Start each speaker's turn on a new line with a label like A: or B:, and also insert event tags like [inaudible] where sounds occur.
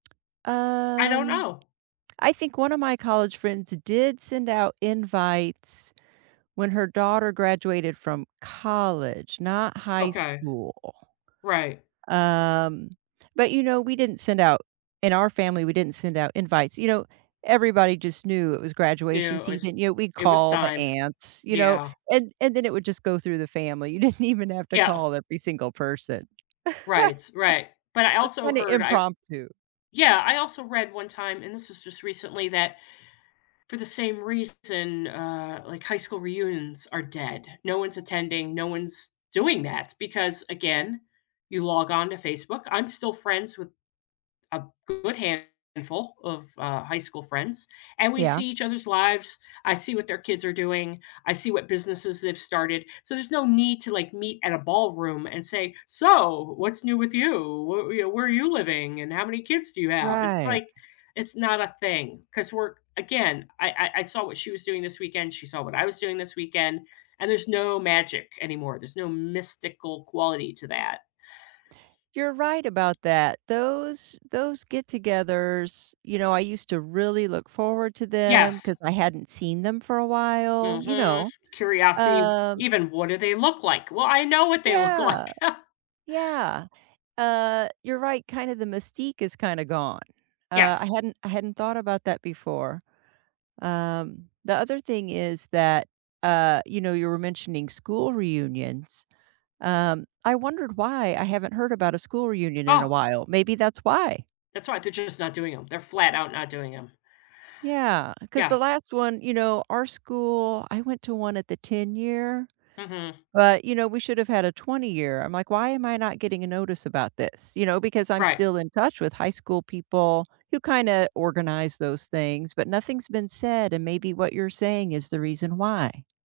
A: I don't
B: Um,
A: know.
B: I think one of my college friends did send out invites when her daughter graduated from college, not high
A: Okay.
B: school.
A: Right.
B: Um, but, you know, we didn't send out in our family, we didn't send out invites. You know, everybody just knew it was graduation
A: Yeah, it was
B: season; you know, we'd
A: it was
B: call the
A: time.
B: aunts, you know,
A: Yeah.
B: and and then it would just go through the family. You didn't even have to
A: Yeah.
B: call every single person. [laughs]
A: Right right. But I
B: Just
A: also
B: kinda
A: heard I
B: impromptu.
A: Yeah. I also read one time- and this was just recently- that for the same reason, uh, like, high school reunions are dead. No one's attending, no one's doing that because, again, you log on to Facebook I'm still friends with a good handful of, uh, high school friends, and we
B: Yeah.
A: see each other's lives, I see what their kids are doing, I see what businesses they've started, so, there's no need to, like, meet at a ballroom and say, "So, what's new with you? Whe you know, where are you living and how many kids do you have?" It's
B: Right.
A: like it's not a thing 'cause we're again, I I I saw what she was doing this weekend, she saw what I was doing this weekend, and there's no magic anymore, there's no mystical quality to that.
B: You're right about that. Those those get-togethers, you know, I used to really look forward to them,
A: Yes.
B: 'cause I hadn't seen them for a while, you
A: Mhm.
B: know?
A: Curiosity,
B: Um
A: even, "What do they look like?" "Well, I know what they look like."
B: Yeah,
A: [chuckles]
B: yeah. Uh, you're right, kind of the mystique is kinda gone. Uh, I
A: Yes.
B: hadn't I hadn't thought about that before. Um, the other thing is that uh, you know, you were mentioning school reunions, um, I wondered why I haven't heard about a school reunion in a
A: Oh.
B: while. Maybe that's why.
A: That's right, they're just not doing 'em. They're flat out not doing 'em.
B: Yeah, 'cause the
A: Yeah.
B: last one you know, our school I went to one at the ten-year,
A: Mhm.
B: but, you know, we should've had a twenty-year. I'm like, "Why am I not getting a notice about this?" You know? Because I'm
A: Right.
B: still in touch with high school people who kinda organize those things, but nothing's been said, and maybe what you're saying is the reason why.